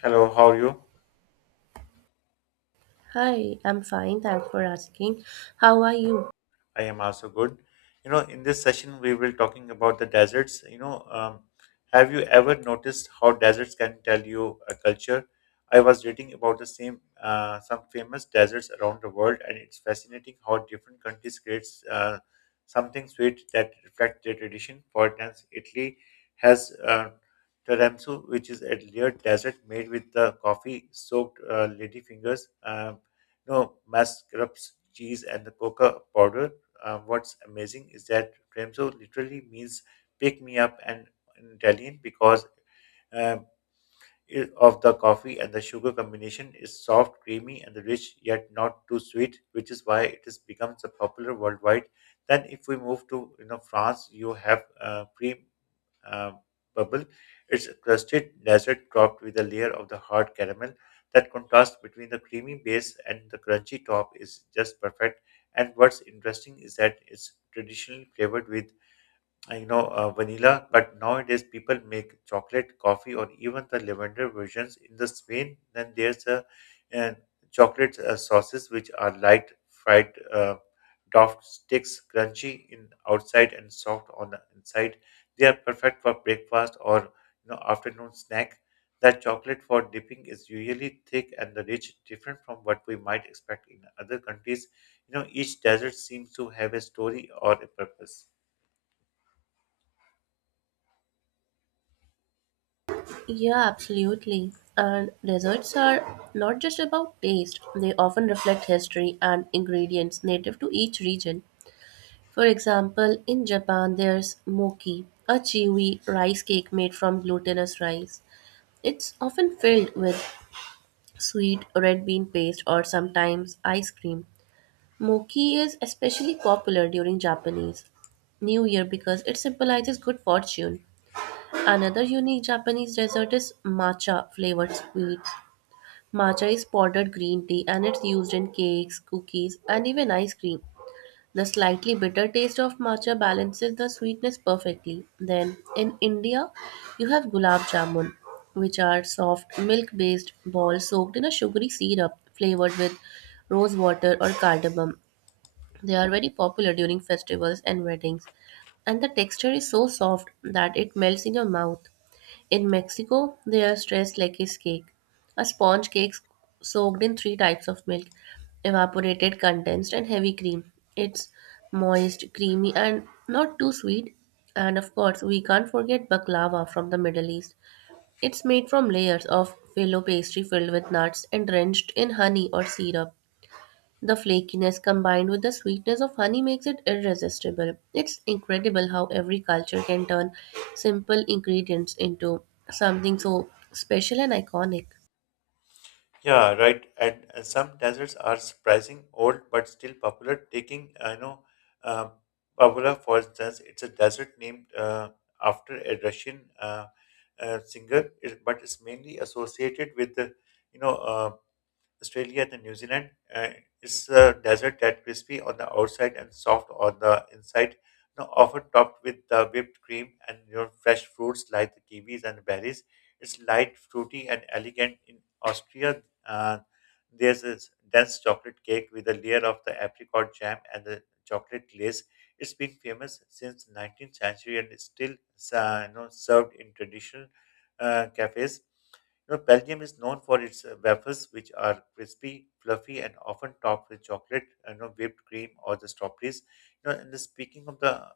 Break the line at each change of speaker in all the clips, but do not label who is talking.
Hello, how are you?
Hi, I'm fine. Thanks for asking. How are you?
I am also good. In this session, we will talking about the deserts. Have you ever noticed how deserts can tell you a culture? I was reading about the same some famous deserts around the world, and it's fascinating how different countries creates something sweet that reflects their tradition. For instance, Italy has tiramisu, which is a layered dessert made with the coffee-soaked lady fingers. No mascarpone cheese and the coca powder what's amazing is that Premzo literally means pick me up and in Italian because um, of the coffee and the sugar combination is soft, creamy, and the rich yet not too sweet, which is why it has become so popular worldwide. Then, if we move to France, you have cream uh, bubble. It's a crusted dessert topped with a layer of the hard caramel. That contrast between the creamy base and the crunchy top is just perfect. And what's interesting is that it's traditionally flavored with I know vanilla, but nowadays people make chocolate, coffee, or even the lavender versions. In the Spain, then there's uh, chocolate sauces which are light fried doffed sticks, crunchy in outside and soft on the inside. They are perfect for breakfast or afternoon snack. That chocolate for dipping is usually thick and the rich, different from what we might expect in other countries. Each dessert seems to have a story or a purpose.
Yeah, absolutely. And desserts are not just about taste, they often reflect history and ingredients native to each region. For example, in Japan, there's mochi, a chewy rice cake made from glutinous rice. It's often filled with sweet red bean paste or sometimes ice cream. Mochi is especially popular during Japanese New Year because it symbolizes good fortune. Another unique Japanese dessert is matcha flavored sweets. Matcha is powdered green tea and it's used in cakes, cookies, and even ice cream. The slightly bitter taste of matcha balances the sweetness perfectly. Then, in India, you have gulab jamun, which are soft milk based balls soaked in a sugary syrup flavored with rose water or cardamom. They are very popular during festivals and weddings, and the texture is so soft that it melts in your mouth. In Mexico, they are dressed like a cake. A sponge cake soaked in three types of milk evaporated, condensed, and heavy cream. It's moist, creamy, and not too sweet. And of course, we can't forget baklava from the Middle East. It's made from layers of filo pastry filled with nuts and drenched in honey or syrup. The flakiness combined with the sweetness of honey makes it irresistible. It's incredible how every culture can turn simple ingredients into something so special and iconic.
Yeah, right. And some deserts are surprising old but still popular. Taking, I know, uh, Pavlova, for instance, it's a desert named after a Russian singer, but it's mainly associated with the, you know, uh, Australia to New Zealand is a desert, that crispy on the outside and soft on the inside, often topped with the whipped cream and fresh fruits like the kiwis and berries. It's light, fruity, and elegant. In Austria, uh, there's this dense chocolate cake with a layer of the apricot jam and the chocolate glaze. It's been famous since 19th century and is still served in traditional cafes. Belgium is known for its waffles, which are crispy, fluffy, and often topped with chocolate, whipped cream or the strawberries. And speaking of the,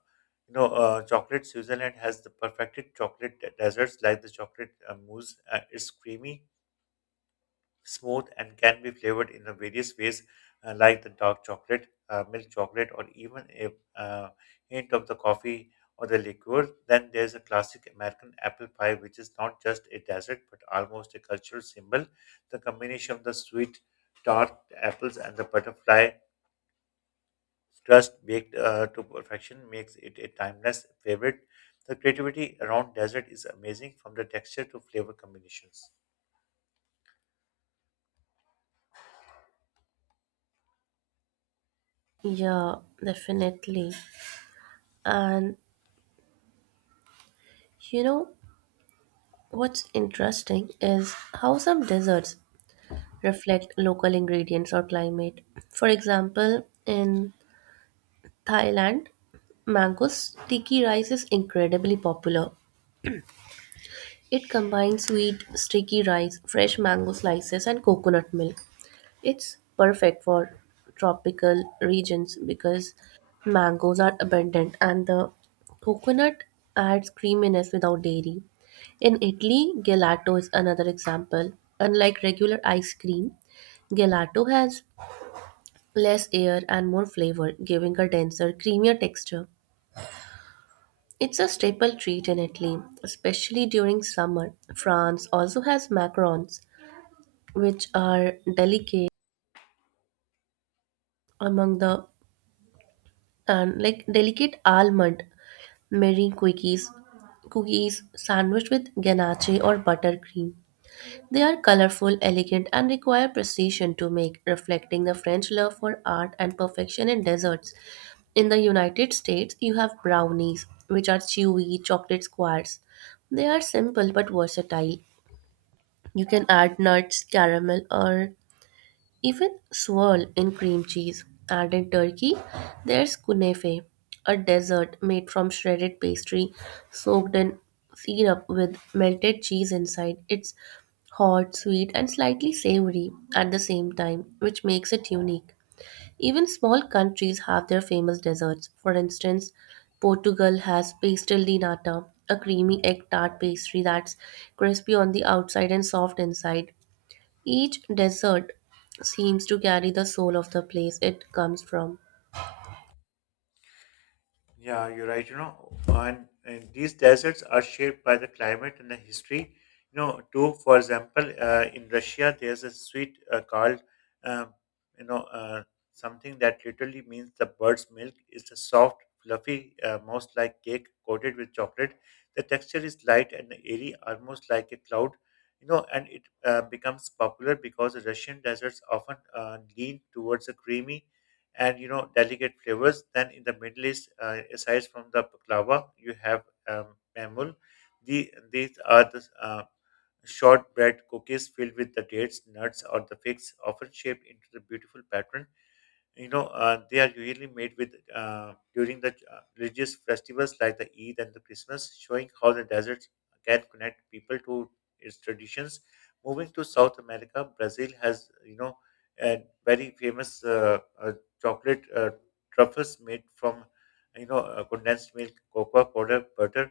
you know, uh, chocolate, Switzerland has the perfected desserts like the chocolate mousse. It's creamy smooth and can be flavored in a various ways, like the dark chocolate, milk chocolate, or even a hint of the coffee or the liqueur. Then there's a classic American apple pie, which is not just a dessert but almost a cultural symbol. The combination of the sweet, tart apples and the butterfly crust baked to perfection makes it a timeless favorite. The creativity around dessert is amazing from the texture to flavor combinations.
Yeah, definitely. And you know what's interesting is how some desserts reflect local ingredients or climate. For example, in Thailand, mango sticky rice is incredibly popular. It combines sweet, sticky rice, fresh mango slices, and coconut milk. It's perfect for tropical regions because mangoes are abundant and the coconut adds creaminess without dairy. In Italy, gelato is another example. Unlike regular ice cream, gelato has less air and more flavor, giving a denser, creamier texture. It's a staple treat in Italy, especially during summer. France also has macarons which are delicate among the and like delicate almond meringue cookies sandwiched with ganache or buttercream. They are colorful, elegant, and require precision to make, reflecting the French love for art and perfection in desserts. In the United States, you have brownies, which are chewy chocolate squares. They are simple but versatile. You can add nuts, caramel, or even swirl in cream cheese. And in Turkey, there's kunefe, a dessert made from shredded pastry soaked in syrup with melted cheese inside. It's hot, sweet, and slightly savory at the same time, which makes it unique. Even small countries have their famous desserts. For instance, Portugal has pastel de nata, a creamy egg tart pastry that's crispy on the outside and soft inside. Each desert seems to carry the soul of the place it comes from.
Yeah, you're right. And these deserts are shaped by the climate and the history. Too, for example, in Russia, there's a sweet called, um, you know, uh, something that literally means the bird's milk. It's a soft, fluffy, most like cake coated with chocolate. The texture is light and airy, almost like a cloud. And it becomes popular because the Russian deserts often lean towards a creamy and delicate flavors. Then in the Middle East, aside from the baklava, you have um, mamul. These are the shortbread cookies filled with the dates, nuts, or the figs, often shaped into the beautiful pattern. They are usually made with during the religious festivals like the Eid and the Christmas, showing how the desert can connect people to its traditions. Moving to South America, Brazil has a very famous chocolate truffles made from condensed milk, cocoa powder, butter,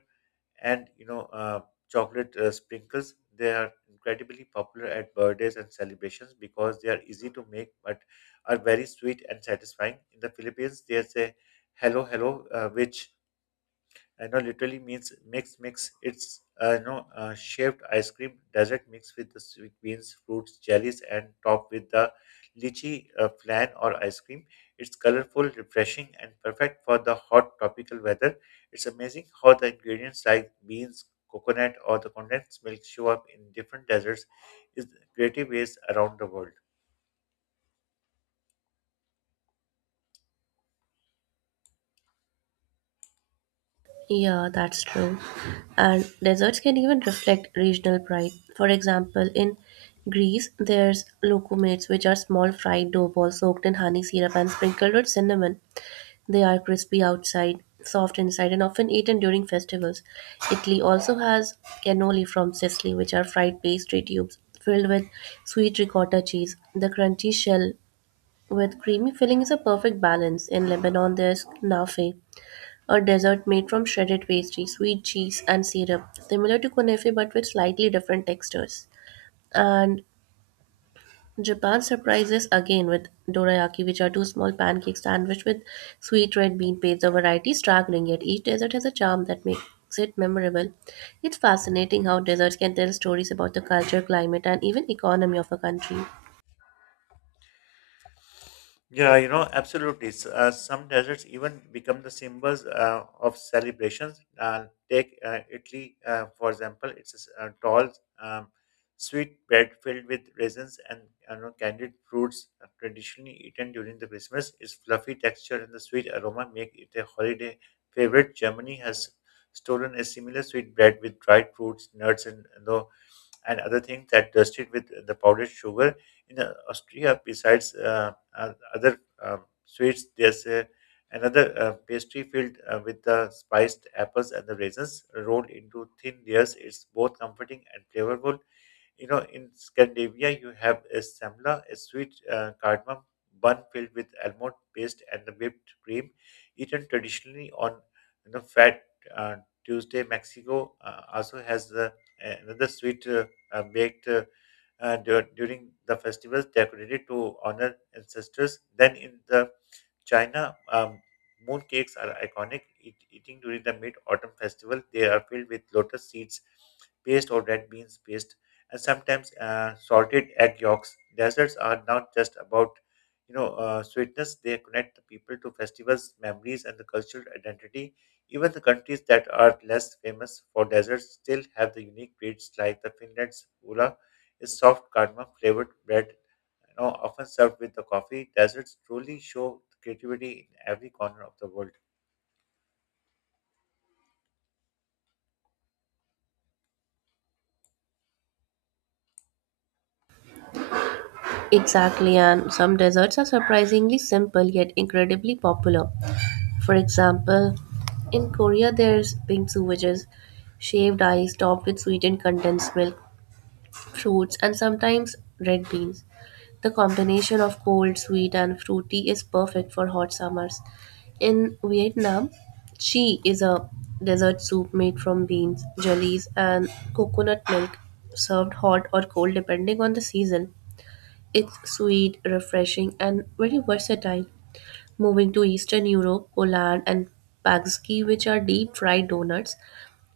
and chocolate sprinkles. They are incredibly popular at birthdays and celebrations because they are easy to make but are very sweet and satisfying. In the Philippines, there's a hello hello, which literally means mix, mix. It's shaped ice cream dessert mixed with the sweet beans, fruits, jellies, and topped with the lychee flan or ice cream. It's colorful, refreshing, and perfect for the hot tropical weather. It's amazing how the ingredients like beans, coconut, or the condensed milk show up in different desserts is creative ways around the world.
Yeah, that's true. And deserts can even reflect regional pride. For example, in Greece, there's loukoumets, which are small fried dough balls soaked in honey syrup and sprinkled with cinnamon. They are crispy outside, soft inside, and often eaten during festivals. Italy also has cannoli from Sicily, which are fried pastry tubes filled with sweet ricotta cheese. The crunchy shell with creamy filling is a perfect balance. In Lebanon, there's knafe, a dessert made from shredded pastry, sweet cheese, and syrup, similar to kunefe but with slightly different textures. And Japan surprises again with dorayaki, which are two small pancakes sandwiched with sweet red bean paste. The variety is staggering, yet each dessert has a charm that makes it memorable. It's fascinating how desserts can tell stories about the culture, climate, and even economy of a country.
Yeah, absolutely. Some deserts even become the symbols of celebrations. Take Italy, for example, it's a tall, um, sweet bread filled with raisins and I don't know, candied fruits, traditionally eaten during the Christmas. Its fluffy texture and the sweet aroma make it a holiday favorite. Germany has stolen a similar sweet bread with dried fruits, nuts, and other things that dusted with the powdered sugar. In Austria, besides other sweets, there's another pastry filled with the spiced apples and the raisins rolled into thin layers. It's both comforting and flavorful. In Scandinavia, you have a semla, a sweet cardamom bun filled with almond paste and the whipped cream, eaten traditionally on Fat uh, Tuesday. Mexico also has another sweet baked during the festivals decorated to honor ancestors. Then in the China, moon cakes are iconic. Eating during the Mid Autumn Festival, they are filled with lotus seeds paste or red beans paste, and sometimes salted egg yolks. Desserts are not just about sweetness; they connect the people to festivals, memories, and the cultural identity. Even the countries that are less famous for desserts still have the unique treats like the Finland's ula, is soft cardamom flavored bread often served with the coffee, deserts truly show creativity in every corner of the world.
Exactly, and some desserts are surprisingly simple yet incredibly popular. For example, in Korea, there's bingsu, which is shaved ice topped with sweetened condensed milk, fruits, and sometimes red beans. The combination of cold, sweet, and fruity is perfect for hot summers. In Vietnam, chi is a dessert soup made from beans, jellies, and coconut milk, served hot or cold depending on the season. It's sweet, refreshing, and very versatile. Moving to Eastern Europe, Poland and Pagski, which are deep fried donuts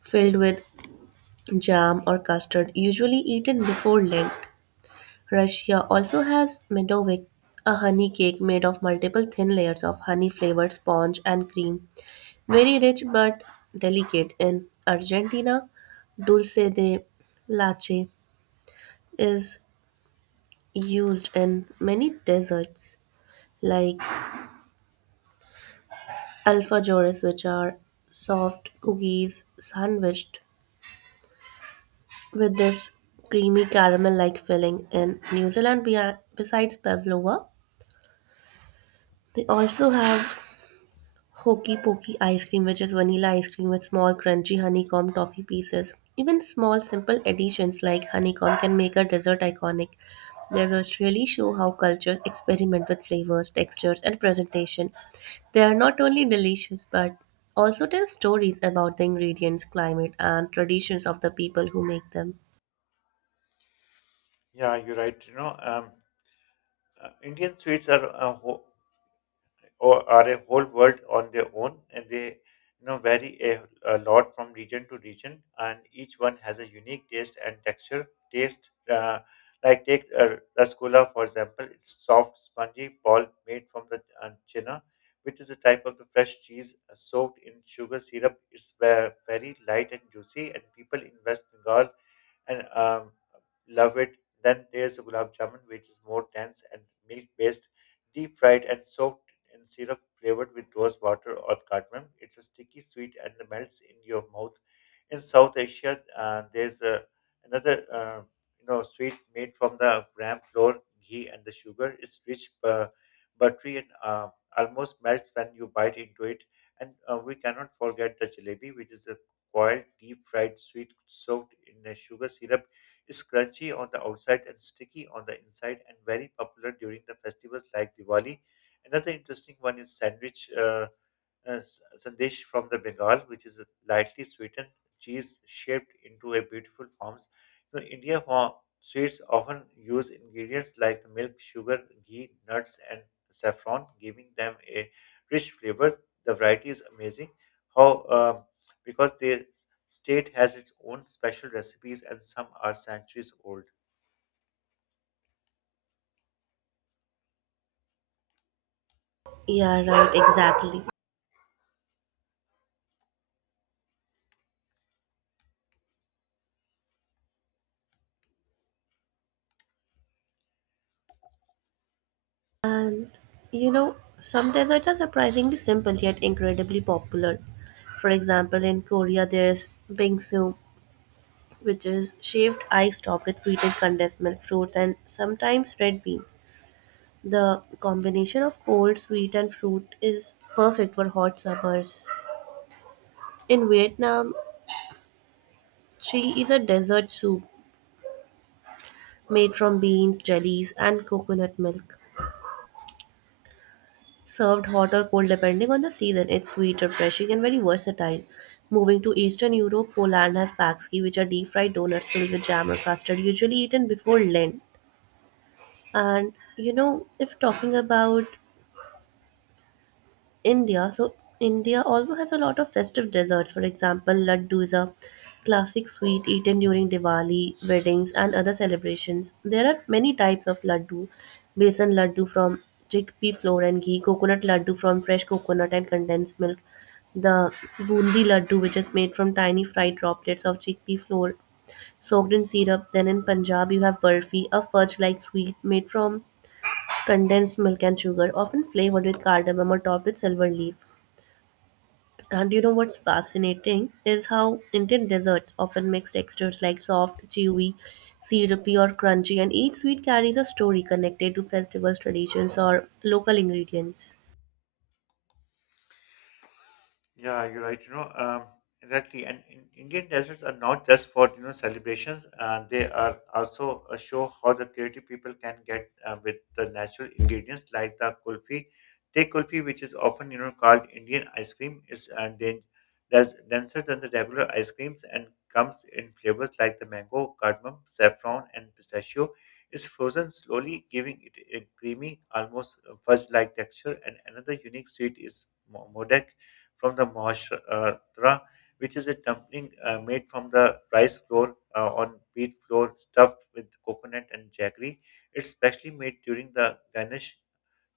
filled with jam or custard, usually eaten before Lent. Russia also has Medovik, a honey cake made of multiple thin layers of honey flavored sponge and cream. Very rich but delicate. In Argentina, dulce de leche is used in many desserts like alfajores, which are soft cookies sandwiched with this creamy caramel like filling. In New Zealand, besides pavlova, they also have Hokey Pokey ice cream, which is vanilla ice cream with small, crunchy honeycomb toffee pieces. Even small, simple additions like honeycomb can make a dessert iconic. Desserts really show how cultures experiment with flavors, textures, and presentation. They are not only delicious but also tell stories about the ingredients, climate, and traditions of the people who make them.
Yeah, you're right. Indian sweets are or are a whole world on their own, and they vary a lot from region to region, and each one has a unique taste and texture. Taste Like take rasgulla for example, it's soft, spongy ball made from the chena, which is a type of the fresh cheese soaked in sugar syrup. It's very light and juicy, and people in West Bengal and love it. Then there's a gulab jamun, which is more dense and milk based, deep fried and soaked in syrup flavored with rose water or cardamom. It's a sticky sweet and it melts in your mouth. In South Asia, there's a, another sweet made from the gram flour, ghee, and the sugar. It's rich, buttery, and almost melts when you bite into it. And we cannot forget the jalebi, which is a coiled, deep fried sweet soaked in a sugar syrup is crunchy on the outside and sticky on the inside and very popular during the festivals like Diwali. Another interesting one is uh, s- sandesh from the Bengal, which is a lightly sweetened cheese shaped into a beautiful forms. India for sweets often use ingredients like the milk, sugar, ghee, nuts, and saffron, giving them a rich flavor. The variety is amazing. How because the state has its own special recipes and some are centuries old.
Yeah, right, exactly. And you know, some desserts are surprisingly simple yet incredibly popular. For example, in Korea, there's bingsu, which is shaved ice topped with sweetened condensed milk, fruits, and sometimes red bean. The combination of cold, sweet, and fruit is perfect for hot summers. In Vietnam, chili is a dessert soup made from beans, jellies, and coconut milk. Served hot or cold depending on the season, it's sweet, refreshing, and very versatile. Moving to Eastern Europe, Poland has pakski, which are deep fried donuts filled with jam or custard, usually eaten before Lent. And you know, if talking about India. So India also has a lot of festive desserts. For example, laddu is a classic sweet eaten during Diwali, weddings, and other celebrations. There are many types of laddu: besan laddu from chickpea flour and ghee, coconut laddu from fresh coconut and condensed milk, the bundi laddu, which is made from tiny fried droplets of chickpea flour soaked in syrup. Then in Punjab, you have burfi, a fudge like sweet made from condensed milk and sugar, often flavored with cardamom or topped with silver leaf. And you know what's fascinating is how Indian desserts often mix textures like soft, chewy, syrupy, or crunchy, and each sweet carries a story connected to festivals, traditions, or local ingredients.
Yeah, you're right. Exactly. And Indian deserts are not just for celebrations. They are also a show how the creative people can get with the natural ingredients like the kulfi. Take kulfi, which is often called Indian ice cream, is that's denser than the regular ice creams and comes in flavors like the mango, cardamom, saffron, and pistachio. It's frozen slowly, giving it a creamy, almost fudge-like texture. And another unique sweet is modak from the Maharashtra, which is a dumpling made from the rice flour on wheat flour stuffed with coconut and jaggery. It's specially made during the Ganesh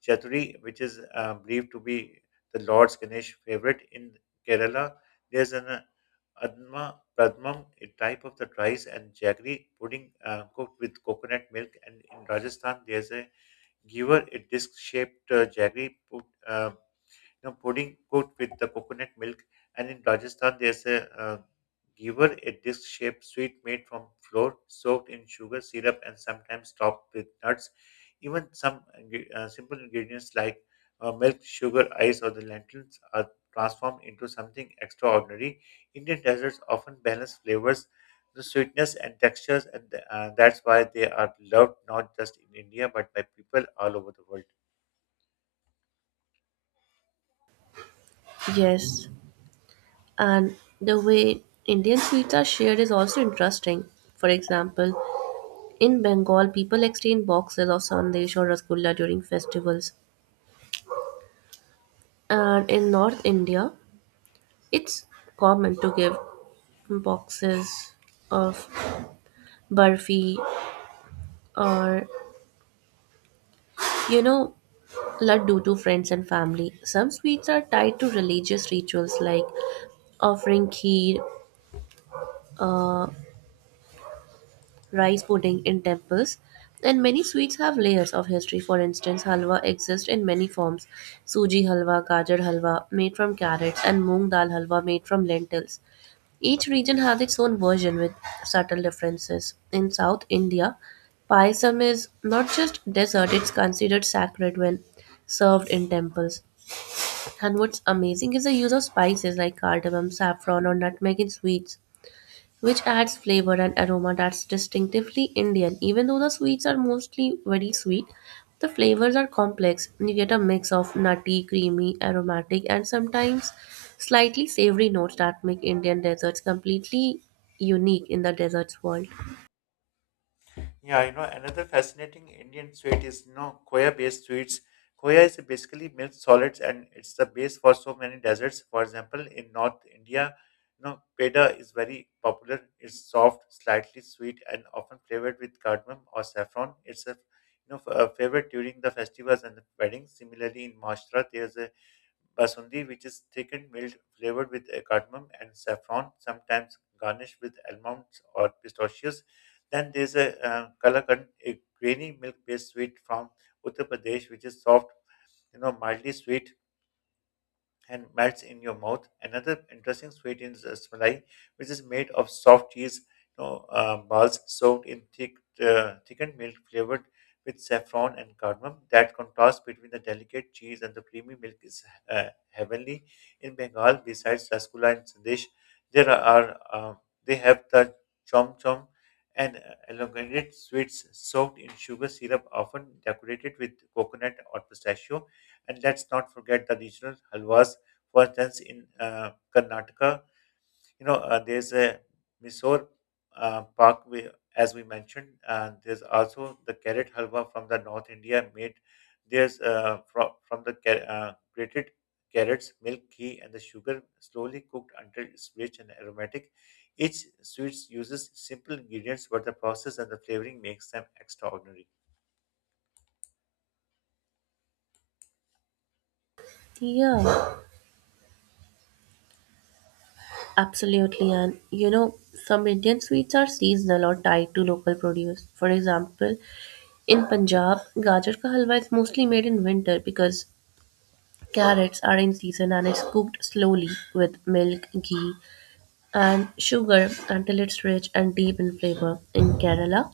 Chaturthi, which is believed to be the Lord's Ganesh favorite in Kerala. There's an Adma Pradmam, a type of the rice and jaggery pudding cooked with coconut milk. And in Rajasthan, there's a giver, a disc shaped jaggery pudding cooked with the coconut milk. And in Rajasthan, there's a giver, a disc-shaped sweet made from flour, soaked in sugar syrup, and sometimes topped with nuts. Even some simple ingredients like milk, sugar, ice, or the lentils are transformed into something extraordinary. Indian desserts often balance flavors, the sweetness, and textures, and that's why they are loved not just in India but by people all over the world.
Yes, and the way Indian sweets are shared is also interesting. For example, in Bengal, people exchange boxes of sandesh or rasgulla during festivals, and in North India, it's common to give boxes of barfi or you know laddu to friends and family. Some sweets are tied to religious rituals like offering kheer, uh, rice pudding in temples, and many sweets have layers of history. For instance, halwa exists in many forms: suji halwa, gajar halwa made from carrots, and moong dal halwa made from lentils. Each region has its own version with subtle differences. In South India, payasam is not just dessert, it's considered sacred when served in temples. And what's amazing is the use of spices like cardamom, saffron, or nutmeg in sweets, which adds flavor and aroma that's distinctively Indian. Even though the sweets are mostly very sweet, the flavors are complex. You get a mix of nutty, creamy, aromatic, and sometimes slightly savory notes that make Indian desserts completely unique in the desserts world.
Yeah, you know, another fascinating Indian sweet is, you know, khoya-based sweets. Khoya is basically milk solids and it's the base for so many desserts. For example, in North India, you know, peda is very popular. It's soft, slightly sweet, and often flavored with cardamom or saffron. It's a, you know, f- A favorite during the festivals and the weddings. Similarly, in Maharashtra, there's a basundi, which is thickened milk flavored with cardamom and saffron, sometimes garnished with almonds or pistachios. Then there's a kalakand, a grainy milk-based sweet from Uttar Pradesh, which is soft, mildly sweet and melts in your mouth. Another interesting sweet is rasmalai, which is made of soft cheese balls soaked in thick, thickened milk flavored with saffron and cardamom. That contrast between the delicate cheese and the creamy milk is uh, heavenly. In Bengal, besides rasgulla and sandesh, there are they have the chom chom and elongated sweets soaked in sugar syrup, often decorated with coconut or pistachio. And let's not forget the regional halwas, for instance, in Karnataka, there's a Mysore Park, as we mentioned, and there's also the carrot halwa from the North India made. There's from, from the grated carrots, milk, ghee, and the sugar slowly cooked until it's rich and aromatic. Each sweets uses simple ingredients, but the process and the flavoring makes them extraordinary.
Yeah, absolutely. And you know, some Indian sweets are seasonal or tied to local produce. For example, in Punjab, gajar ka halwa is mostly made in winter because carrots are in season and is cooked slowly with milk, ghee, and sugar until it's rich and deep in flavor. In Kerala,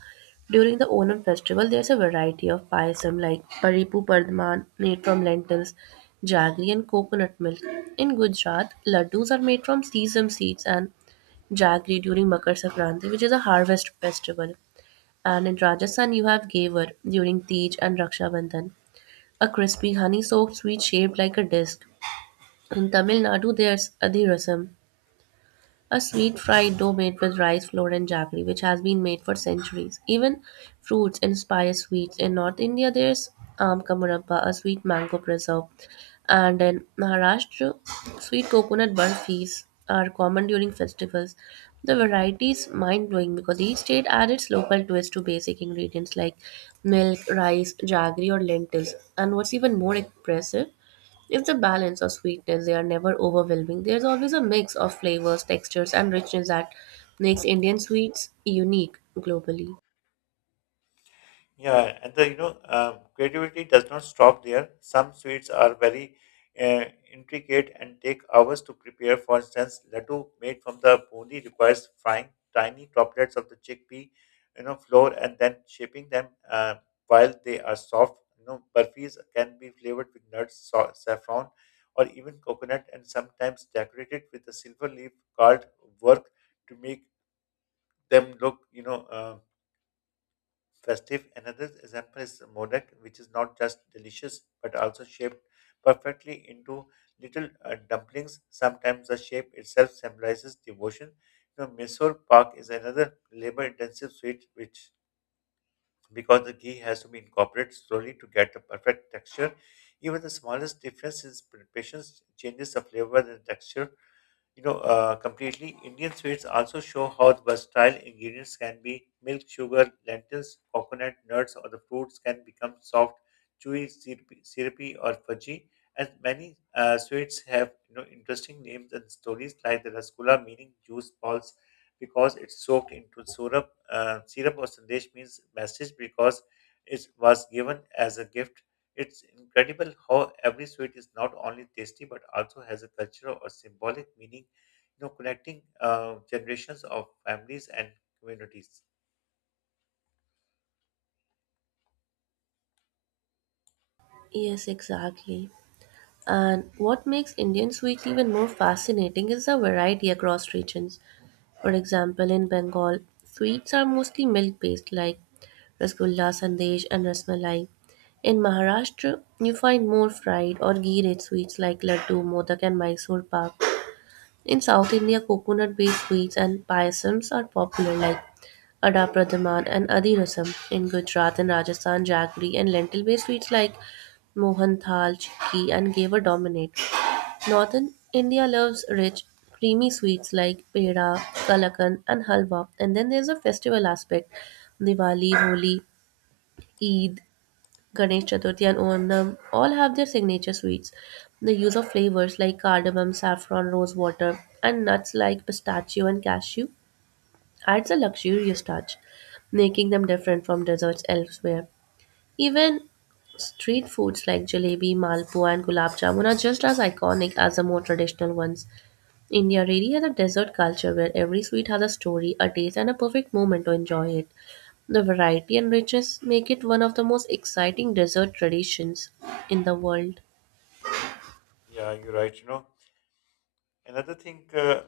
during the Onam festival, there's a variety of payasam like paripu pardman made from lentils, jaggery, and coconut milk. In Gujarat, laddus are made from sesame seeds and jaggery during Makar Sankranti, which is a harvest festival. And in Rajasthan, you have gavar during Tej and Raksha Bandhan, a crispy honey-soaked sweet shaped like a disc. In Tamil Nadu, there's adhirasam, a sweet fried dough made with rice flour and jaggery, which has been made for centuries. Even fruits inspire sweets. In North India, there's amkamurappa, a sweet mango preserve, and in Maharashtra, sweet coconut burfis are common during festivals. The variety is mind blowing because each state adds its local twist to basic ingredients like milk, rice, jaggery, or lentils. And what's even more impressive, it's a balance of sweetness. They are never overwhelming. There's always a mix of flavors, textures, and richness that makes Indian sweets unique globally.
Yeah, and the you know creativity does not stop there. Some sweets are very uh, intricate and take hours to prepare. For instance, laddu made from the bundi requires frying tiny droplets of the chickpea, flour and then shaping them while they are soft. You know, burfis can be flavored with nuts, saffron, or even coconut, and sometimes decorated with a silver leaf called work to make them look, festive. Another example is modak, which is not just delicious but also shaped perfectly into little dumplings. Sometimes the shape itself symbolizes devotion. You know, Mysore Pak is another labor-intensive sweet, which because the ghee has to be incorporated slowly to get the perfect texture. Even the smallest difference in preparations changes the flavor and texture completely. Indian sweets also show how versatile ingredients can be. Milk, sugar, lentils, coconut, nuts, or the fruits can become soft, chewy, syrupy, or fudgy. And many sweets have, you know, interesting names and stories, like the rasgulla meaning juice balls because it's soaked into syrup. Syrup or sandesh means message because it was given as a gift. It's incredible how every sweet is not only tasty but also has a cultural or symbolic meaning, you know, connecting generations of families and communities.
Yes, exactly. And what makes Indian sweets even more fascinating is the variety across regions. For example, in Bengal, sweets are mostly milk based like rasgulla, sandesh, and rasmalai. In Maharashtra, you find more fried or ghee rich sweets like laddu, modak, and Mysore pak. In South India, coconut based sweets and payasams are popular, like Ada Pradhaman and Adi Rasam. In Gujarat and Rajasthan, jaggery and lentil based sweets like Mohan Thal, Chikki, and Geva dominate. Northern India loves rich, creamy sweets like peda, kalakand, and halwa. And then there's a festival aspect: Diwali, Holi, Eid, Ganesh Chaturthi and Onam all have their signature sweets. The use of flavors like cardamom, saffron, rose water, and nuts like pistachio and cashew adds a luxurious touch, making them different from desserts elsewhere. Even street foods like jalebi, malpua, and gulab jamun are just as iconic as the more traditional ones. India really has a desert culture where every sweet has a story, a taste, and a perfect moment to enjoy it. The variety and richness make it one of the most exciting dessert traditions in the world.
Yeah, you're right. You know, another thing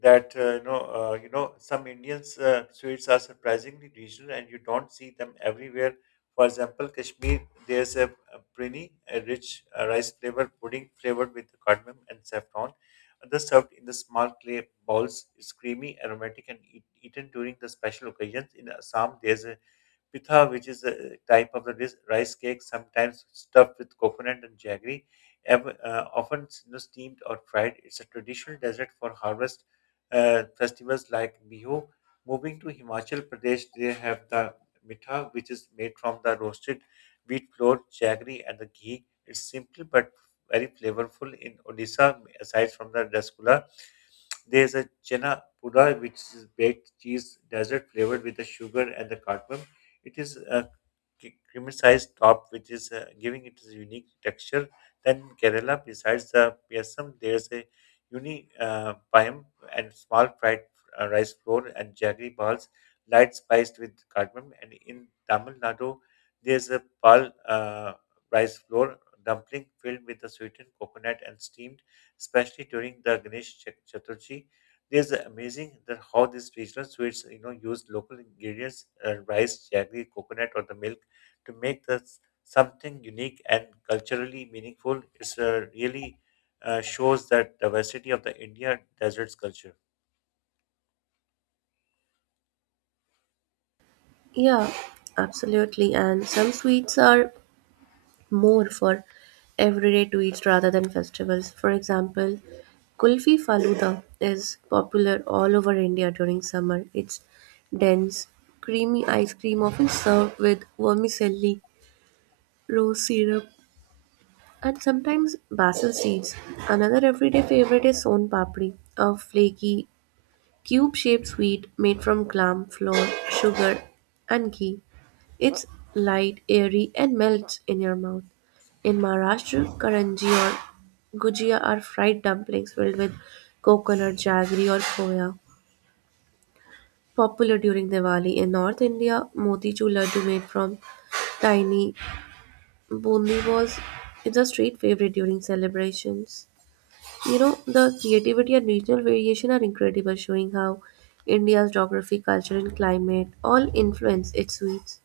that you know, some Indians sweets are surprisingly regional, and you don't see them everywhere. For example, Kashmir, there's a prini, a rich rice flavored pudding flavored with cardamom and saffron. Others served in the small clay bowls. It's creamy, aromatic, and eaten during the special occasions. In Assam, there's a pitha, which is a type of the rice cake, sometimes stuffed with coconut and jaggery, often, you know, steamed or fried. It's a traditional dessert for harvest festivals like Bihu. Moving to Himachal Pradesh, they have the mitha, which is made from the roasted wheat flour, jaggery, and the ghee. It's simple but very flavorful. In Odisha, aside from the rasgulla, there's a chena pura, which is baked cheese dessert flavored with the sugar and the cardamom. It is crematized top, which is giving it a unique texture. Then in Kerala, besides the PSM, there's a uni payam and small fried rice flour and jaggery balls, light spiced with cardamom. And in Tamil Nadu, there's a pal rice flour dumpling filled with the sweetened coconut and steamed, especially during the Chaturthi. There's amazing that how these regional sweets, you know, use local ingredients, rice, jaggery, coconut, or the milk, to make this something unique and culturally meaningful is really shows that diversity of the India deserts culture.
Yeah, absolutely. And some sweets are more for everyday to eat rather than festivals. For example, Kulfi Faluda is popular all over India during summer. It's dense, creamy ice cream often served with vermicelli, rose syrup, and sometimes basil seeds. Another everyday favorite is son papdi, a flaky, cube shaped sweet made from gram flour, sugar, and ghee. It's light, airy, and melts in your mouth. In Maharashtra, karanji or gujia are fried dumplings filled with coconut, jaggery, or khoya. Popular during Diwali in North India, motichur laddu made from tiny bundi was it's a street favorite during celebrations. You know, the creativity and regional variation are incredible, showing how India's geography, culture, and climate all influence its sweets.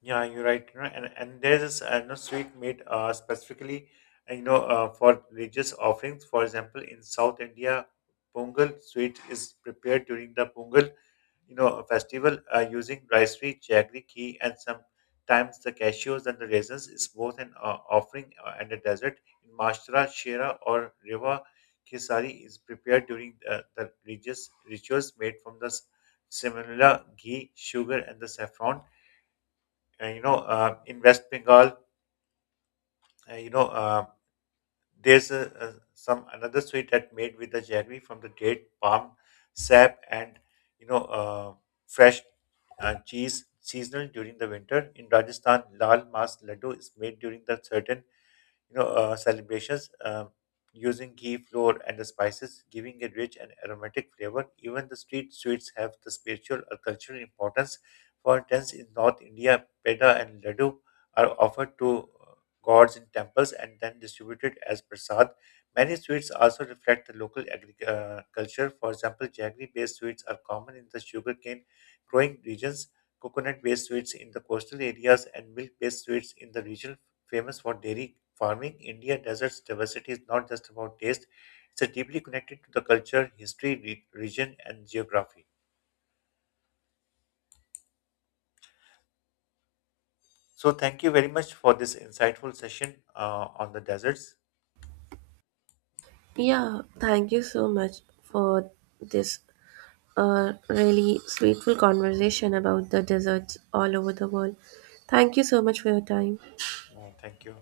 Yeah, you're right. You know, and there is no sweet made specifically, for religious offerings. For example, in South India, Pongal sweet is prepared during the Pongal, you know, festival using ricery, jaggery, ghee, and sometimes the cashews and the raisins is both an offering and a dessert. In Maharashtra, Shira or Rewa, Kesari is prepared during the religious rituals made from the similar ghee, sugar, and the saffron. And, you know, in West Bengal, uh, you know. Uh, there's some another sweet that made with the jaggery from the date palm sap and, you know, fresh cheese seasonal during the winter. In Rajasthan, lal mas laddu is made during the certain, celebrations, using ghee flour and the spices, giving a rich and aromatic flavor. Even the street sweets have the spiritual or cultural importance. For instance, in North India, peda and laddu are offered to uh, gods in temples and then distributed as prasad. Many sweets also reflect the local culture. For example, jaggery-based sweets are common in the sugarcane growing regions, coconut-based sweets in the coastal areas, and milk-based sweets in the regional famous for dairy farming. India desert's diversity is not just about taste, it's a deeply connected to the culture, history, region, and geography. So, thank you very much for this insightful session on the deserts.
Yeah, thank you so much for this really sweetful conversation about the deserts all over the world. Thank you so much for your time.
Thank you.